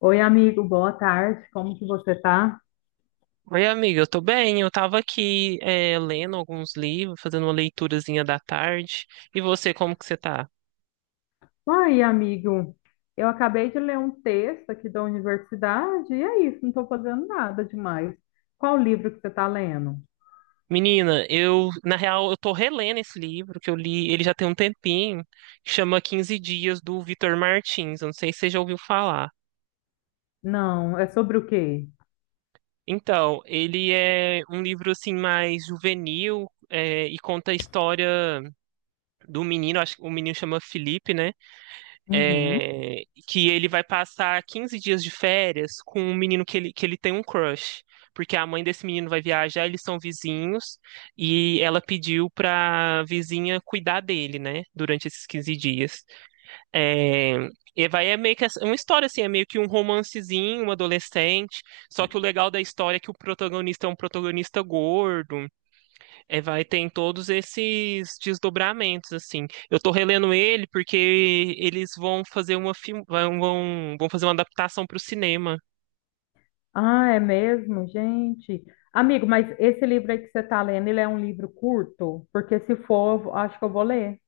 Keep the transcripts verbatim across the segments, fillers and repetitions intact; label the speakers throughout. Speaker 1: Oi, amigo, boa tarde. Como que você tá?
Speaker 2: Oi, amiga, eu tô bem. Eu tava aqui, eh, lendo alguns livros, fazendo uma leiturazinha da tarde. E você, como que você tá?
Speaker 1: Oi, amigo. Eu acabei de ler um texto aqui da universidade e é isso, não estou fazendo nada demais. Qual livro que você está lendo?
Speaker 2: Menina, eu, na real, eu tô relendo esse livro que eu li, ele já tem um tempinho, que chama Quinze Dias do Vitor Martins. Eu não sei se você já ouviu falar.
Speaker 1: Não, é sobre o quê?
Speaker 2: Então, ele é um livro assim mais juvenil, eh, e conta a história do menino, acho que o menino chama Felipe, né?
Speaker 1: Uhum.
Speaker 2: É, que ele vai passar quinze dias de férias com um menino que ele, que ele tem um crush. Porque a mãe desse menino vai viajar, eles são vizinhos, e ela pediu pra vizinha cuidar dele, né? Durante esses quinze dias. É, e vai é meio que essa- uma história assim, é meio que um romancezinho, um adolescente. Só que o legal da história é que o protagonista é um protagonista gordo. É, vai, tem todos esses desdobramentos, assim. Eu tô relendo ele porque eles vão fazer uma film... vão, vão vão fazer uma adaptação para o cinema.
Speaker 1: Ah, é mesmo, gente. Amigo, mas esse livro aí que você está lendo, ele é um livro curto? Porque se for, eu vou- acho que eu vou ler.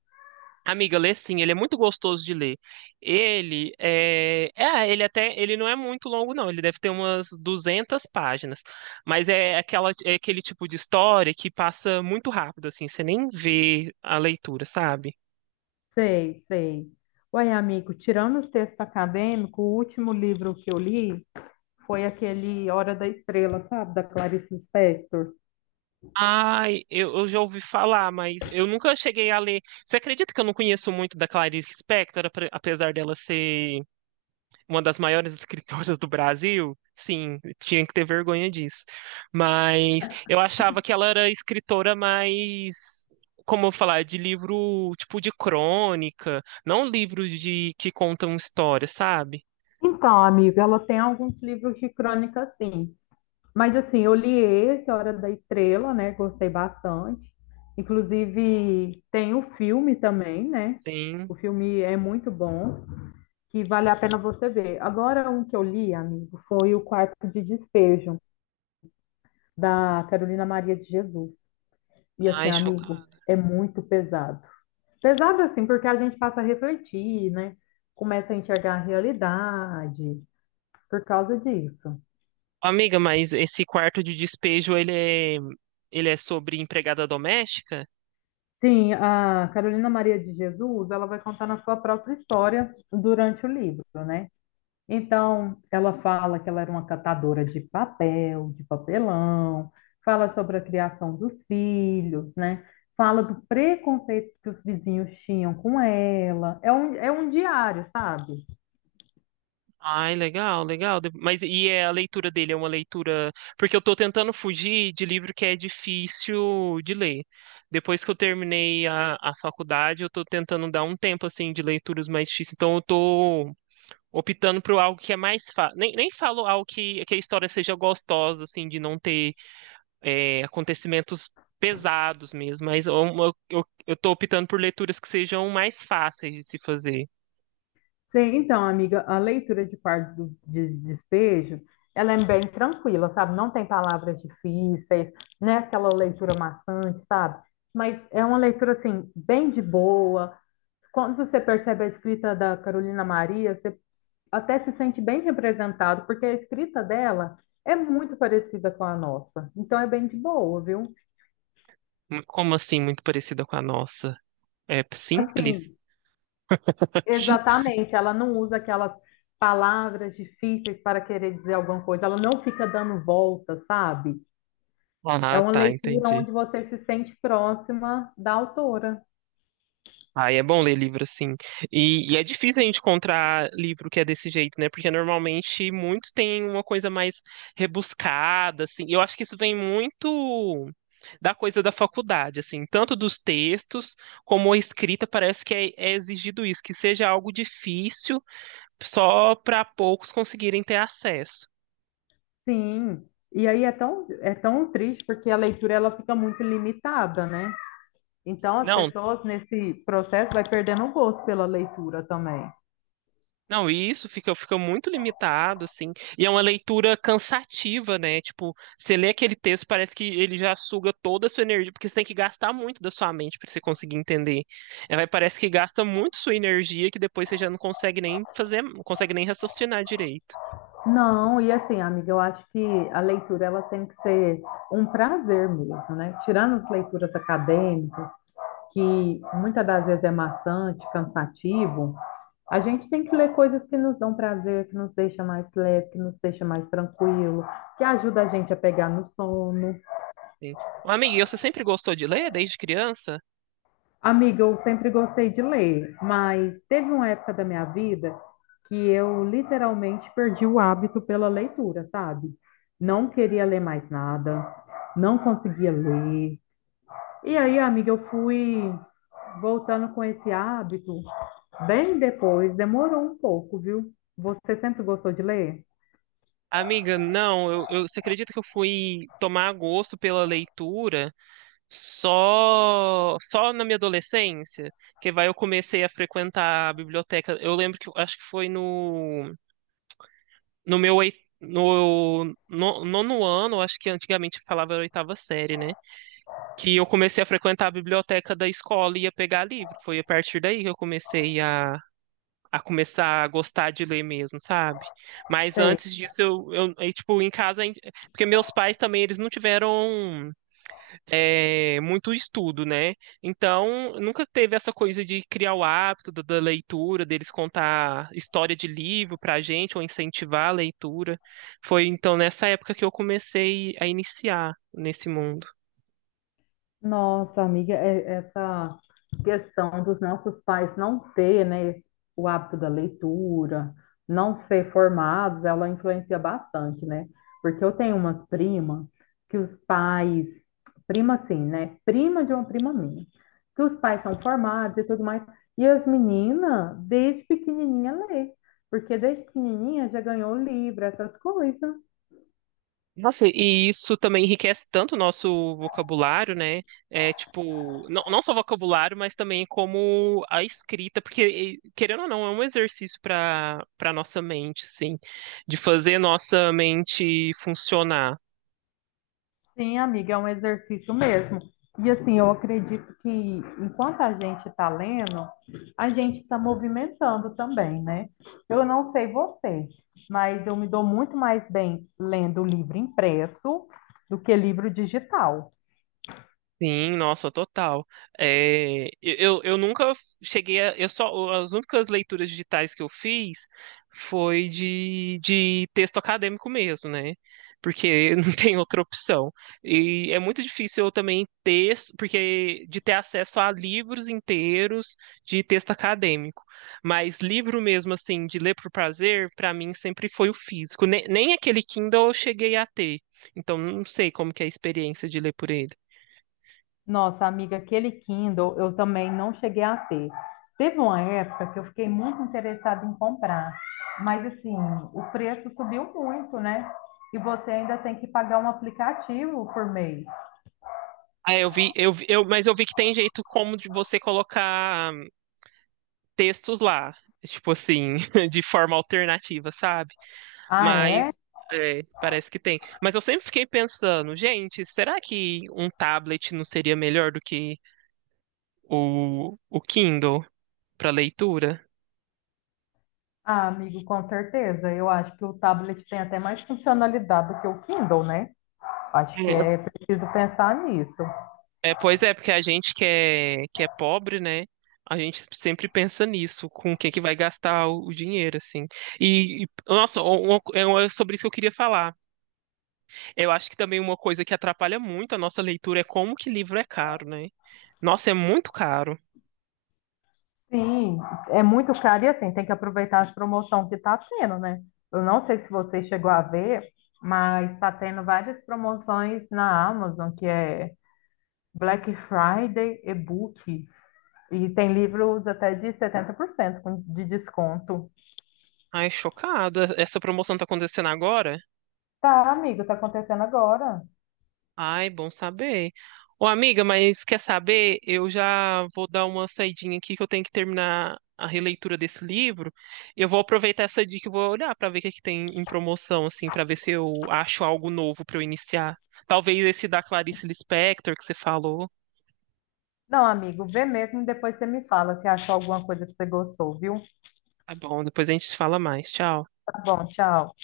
Speaker 2: Amiga, lê sim, ele é muito gostoso de ler. Ele é... é, ah, ele até, ele não é muito longo não, ele deve ter umas duzentas páginas, mas é aquela é aquele tipo de história que passa muito rápido assim, você nem vê a leitura, sabe?
Speaker 1: Sei, sei. Ué, amigo, tirando os textos acadêmicos, o último livro que eu li foi aquele Hora da Estrela, sabe? Da Clarice Lispector.
Speaker 2: Ai, eu, eu já ouvi falar, mas eu nunca cheguei a ler. Você acredita que eu não conheço muito da Clarice Lispector, apre- apesar dela ser uma das maiores escritoras do Brasil? Sim, tinha que ter vergonha disso. Mas eu achava que ela era escritora mais, como eu falar, de livro tipo de crônica, não livro de que contam história, sabe?
Speaker 1: Então, amiga, ela tem alguns livros de crônica, sim. Mas, assim, eu li esse, Hora da Estrela, né? Gostei bastante. Inclusive, tem o filme também, né?
Speaker 2: Sim.
Speaker 1: O filme é muito bom, que vale a pena você ver. Agora, um que eu li, amigo, foi O Quarto de Despejo, da Carolina Maria de Jesus. E, assim,
Speaker 2: Ai,
Speaker 1: amigo,
Speaker 2: chocada.
Speaker 1: é muito pesado. Pesado assim, porque a gente passa a refletir, né? Começa a enxergar a realidade por causa disso.
Speaker 2: Amiga, mas esse quarto de despejo, ele é, ele é sobre empregada doméstica?
Speaker 1: Sim, a Carolina Maria de Jesus, ela vai contar na sua própria história durante o livro, né? Então, ela fala que ela era uma catadora de papel, de papelão, fala sobre a criação dos filhos, né? Fala do preconceito que os vizinhos tinham com ela. É um, é um diário, sabe?
Speaker 2: Ai, legal, legal. De- Mas e é a leitura dele? É uma leitura. Porque eu tô tentando fugir de livro que é difícil de ler. Depois que eu terminei a, a faculdade, eu tô tentando dar um tempo, assim, de leituras mais difíceis. Então eu tô optando por algo que é mais fácil. Nem, nem falo algo que, que a história seja gostosa, assim, de não ter é, acontecimentos pesados mesmo, mas eu, eu, eu tô optando por leituras que sejam mais fáceis de se fazer.
Speaker 1: Sim, então, amiga, a leitura de parte do de despejo, ela é bem tranquila, sabe? Não tem palavras difíceis, não é aquela leitura maçante, sabe? Mas é uma leitura, assim, bem de boa. Quando você percebe a escrita da Carolina Maria, você até se sente bem representado, porque a escrita dela é muito parecida com a nossa. Então, é bem de boa, viu?
Speaker 2: Como assim, muito parecida com a nossa? É simples?
Speaker 1: Assim, exatamente, ela não usa aquelas palavras difíceis para querer dizer alguma coisa, ela não fica dando volta, sabe? É
Speaker 2: Ah,
Speaker 1: uma
Speaker 2: tá,
Speaker 1: leitura
Speaker 2: entendi.
Speaker 1: onde você se sente próxima da autora.
Speaker 2: Aí é bom ler livro, assim. E, e é difícil a gente encontrar livro que é desse jeito, né? Porque normalmente muitos têm uma coisa mais rebuscada, assim. E eu acho que isso vem muito da coisa da faculdade, assim, tanto dos textos como a escrita, parece que é, é exigido isso, que seja algo difícil só para poucos conseguirem ter acesso.
Speaker 1: Sim. E aí é tão, é tão triste porque a leitura ela fica muito limitada, né? Então as
Speaker 2: Não,
Speaker 1: pessoas nesse processo vai perdendo o gosto pela leitura também.
Speaker 2: não, e isso fica, fica muito limitado, assim. E é uma leitura cansativa, né? Tipo, você lê aquele texto, parece que ele já suga toda a sua energia, porque você tem que gastar muito da sua mente para você conseguir entender. É, vai- parece que gasta muito sua energia que depois você já não consegue nem fazer, não consegue nem raciocinar direito.
Speaker 1: Não, e assim, amiga, eu acho que a leitura ela tem que ser um prazer mesmo, né? Tirando as leituras acadêmicas, que muitas das vezes é maçante, cansativo, a gente tem que ler coisas que nos dão prazer, que nos deixa mais leve, que nos deixa mais tranquilo, que ajuda a gente a pegar no sono.
Speaker 2: Sim. Ô, amiga, e você sempre gostou de ler desde criança?
Speaker 1: Amiga, eu sempre gostei de ler, mas teve uma época da minha vida que eu literalmente perdi o hábito pela leitura, sabe? Não queria ler mais nada, não conseguia ler, e aí, amiga, eu fui voltando com esse hábito bem depois, demorou um pouco, viu? Você sempre gostou de ler?
Speaker 2: Amiga, não, eu, eu- você acredita que eu fui tomar gosto pela leitura só só na minha adolescência? Que vai eu comecei a frequentar a biblioteca. Eu lembro que eu- acho que foi no No meu oit- no, no nono ano, acho que antigamente falava oitava série, né? Que eu comecei a frequentar a biblioteca da escola e ia pegar livro. Foi a partir daí que eu comecei a, a começar a gostar de ler mesmo, sabe? Mas
Speaker 1: Você
Speaker 2: antes disso, eu, eu, aí, tipo, em casa, em- porque meus pais também, eles não tiveram é, muito estudo, né? Então, nunca teve essa coisa de criar o hábito da, da leitura, deles contar história de livro pra gente, ou incentivar a leitura. Foi então nessa época que eu comecei a iniciar nesse mundo.
Speaker 1: Nossa, amiga, é- essa questão dos nossos pais não ter, né, o hábito da leitura, não ser formados, ela influencia bastante, né? Porque eu tenho umas primas que os pais, prima assim, né? Prima de uma prima minha, que os pais são formados e tudo mais, e as meninas, desde pequenininha, lê, porque desde pequenininha já ganhou livro, essas coisas.
Speaker 2: Nossa, e isso também enriquece tanto o nosso vocabulário, né? É tipo, não, não só vocabulário, mas também como a escrita, porque, e, querendo ou não, é um exercício para para nossa mente, assim, de fazer nossa mente funcionar.
Speaker 1: Sim, amiga, é um exercício mesmo. E assim, eu acredito que enquanto a gente está lendo, a gente está movimentando também, né? Eu não sei você, mas eu me dou muito mais bem lendo livro impresso do que livro digital.
Speaker 2: Sim, nossa, total. É, eu, eu eu nunca cheguei a, eu só, as únicas leituras digitais que eu fiz foi de, de texto acadêmico mesmo, né? Porque não tem outra opção. E é muito difícil eu também ter, porque de ter acesso a livros inteiros de texto acadêmico. Mas livro mesmo, assim, de ler por prazer, para mim sempre foi o físico. Nem, nem aquele Kindle eu cheguei a ter. Então não sei como que é a experiência de ler por ele.
Speaker 1: Nossa, amiga, aquele Kindle eu também não cheguei a ter. Teve uma época que eu fiquei muito interessada em comprar, mas assim, o preço subiu muito, né? E você ainda tem que pagar um aplicativo por mês.
Speaker 2: Ah, eu vi, eu vi, eu, mas eu vi que tem jeito como de você colocar hum, textos lá, tipo assim, de forma alternativa, sabe?
Speaker 1: Ah, é?
Speaker 2: Mas é, parece que tem. Mas eu sempre fiquei pensando, gente, será que um tablet não seria melhor do que o, o Kindle para leitura?
Speaker 1: Ah, amigo, com certeza. Eu acho que o tablet tem até mais funcionalidade do que o Kindle, né? Acho que
Speaker 2: É,
Speaker 1: é preciso pensar nisso.
Speaker 2: É, pois é, porque a gente que é, que é pobre, né? A gente sempre pensa nisso, com quem que vai gastar o, o dinheiro, assim. E, e, nossa, uma- é uma- é sobre isso que eu queria falar. Eu acho que também uma coisa que atrapalha muito a nossa leitura é como que livro é caro, né? Nossa, é muito caro.
Speaker 1: Sim, é muito caro e assim, tem que aproveitar as promoções que está tendo, né? Eu não sei se você chegou a ver, mas está tendo várias promoções na Amazon, que é Black Friday e-book. E tem livros até de setenta por cento com- de desconto.
Speaker 2: Ai, chocado. Essa promoção tá acontecendo agora?
Speaker 1: Tá, amigo, tá acontecendo agora.
Speaker 2: Ai, bom saber. Ô, amiga, mas quer saber? Eu já vou dar uma saidinha aqui que eu tenho que terminar a releitura desse livro. Eu vou aproveitar essa dica e vou olhar para ver o que é que tem em promoção, assim, para ver se eu acho algo novo para eu iniciar. Talvez esse da Clarice Lispector que você falou.
Speaker 1: Não, amigo, vê mesmo e depois você me fala se achou alguma coisa que você gostou, viu?
Speaker 2: Tá bom, depois a gente se fala mais. Tchau.
Speaker 1: Tá bom, tchau.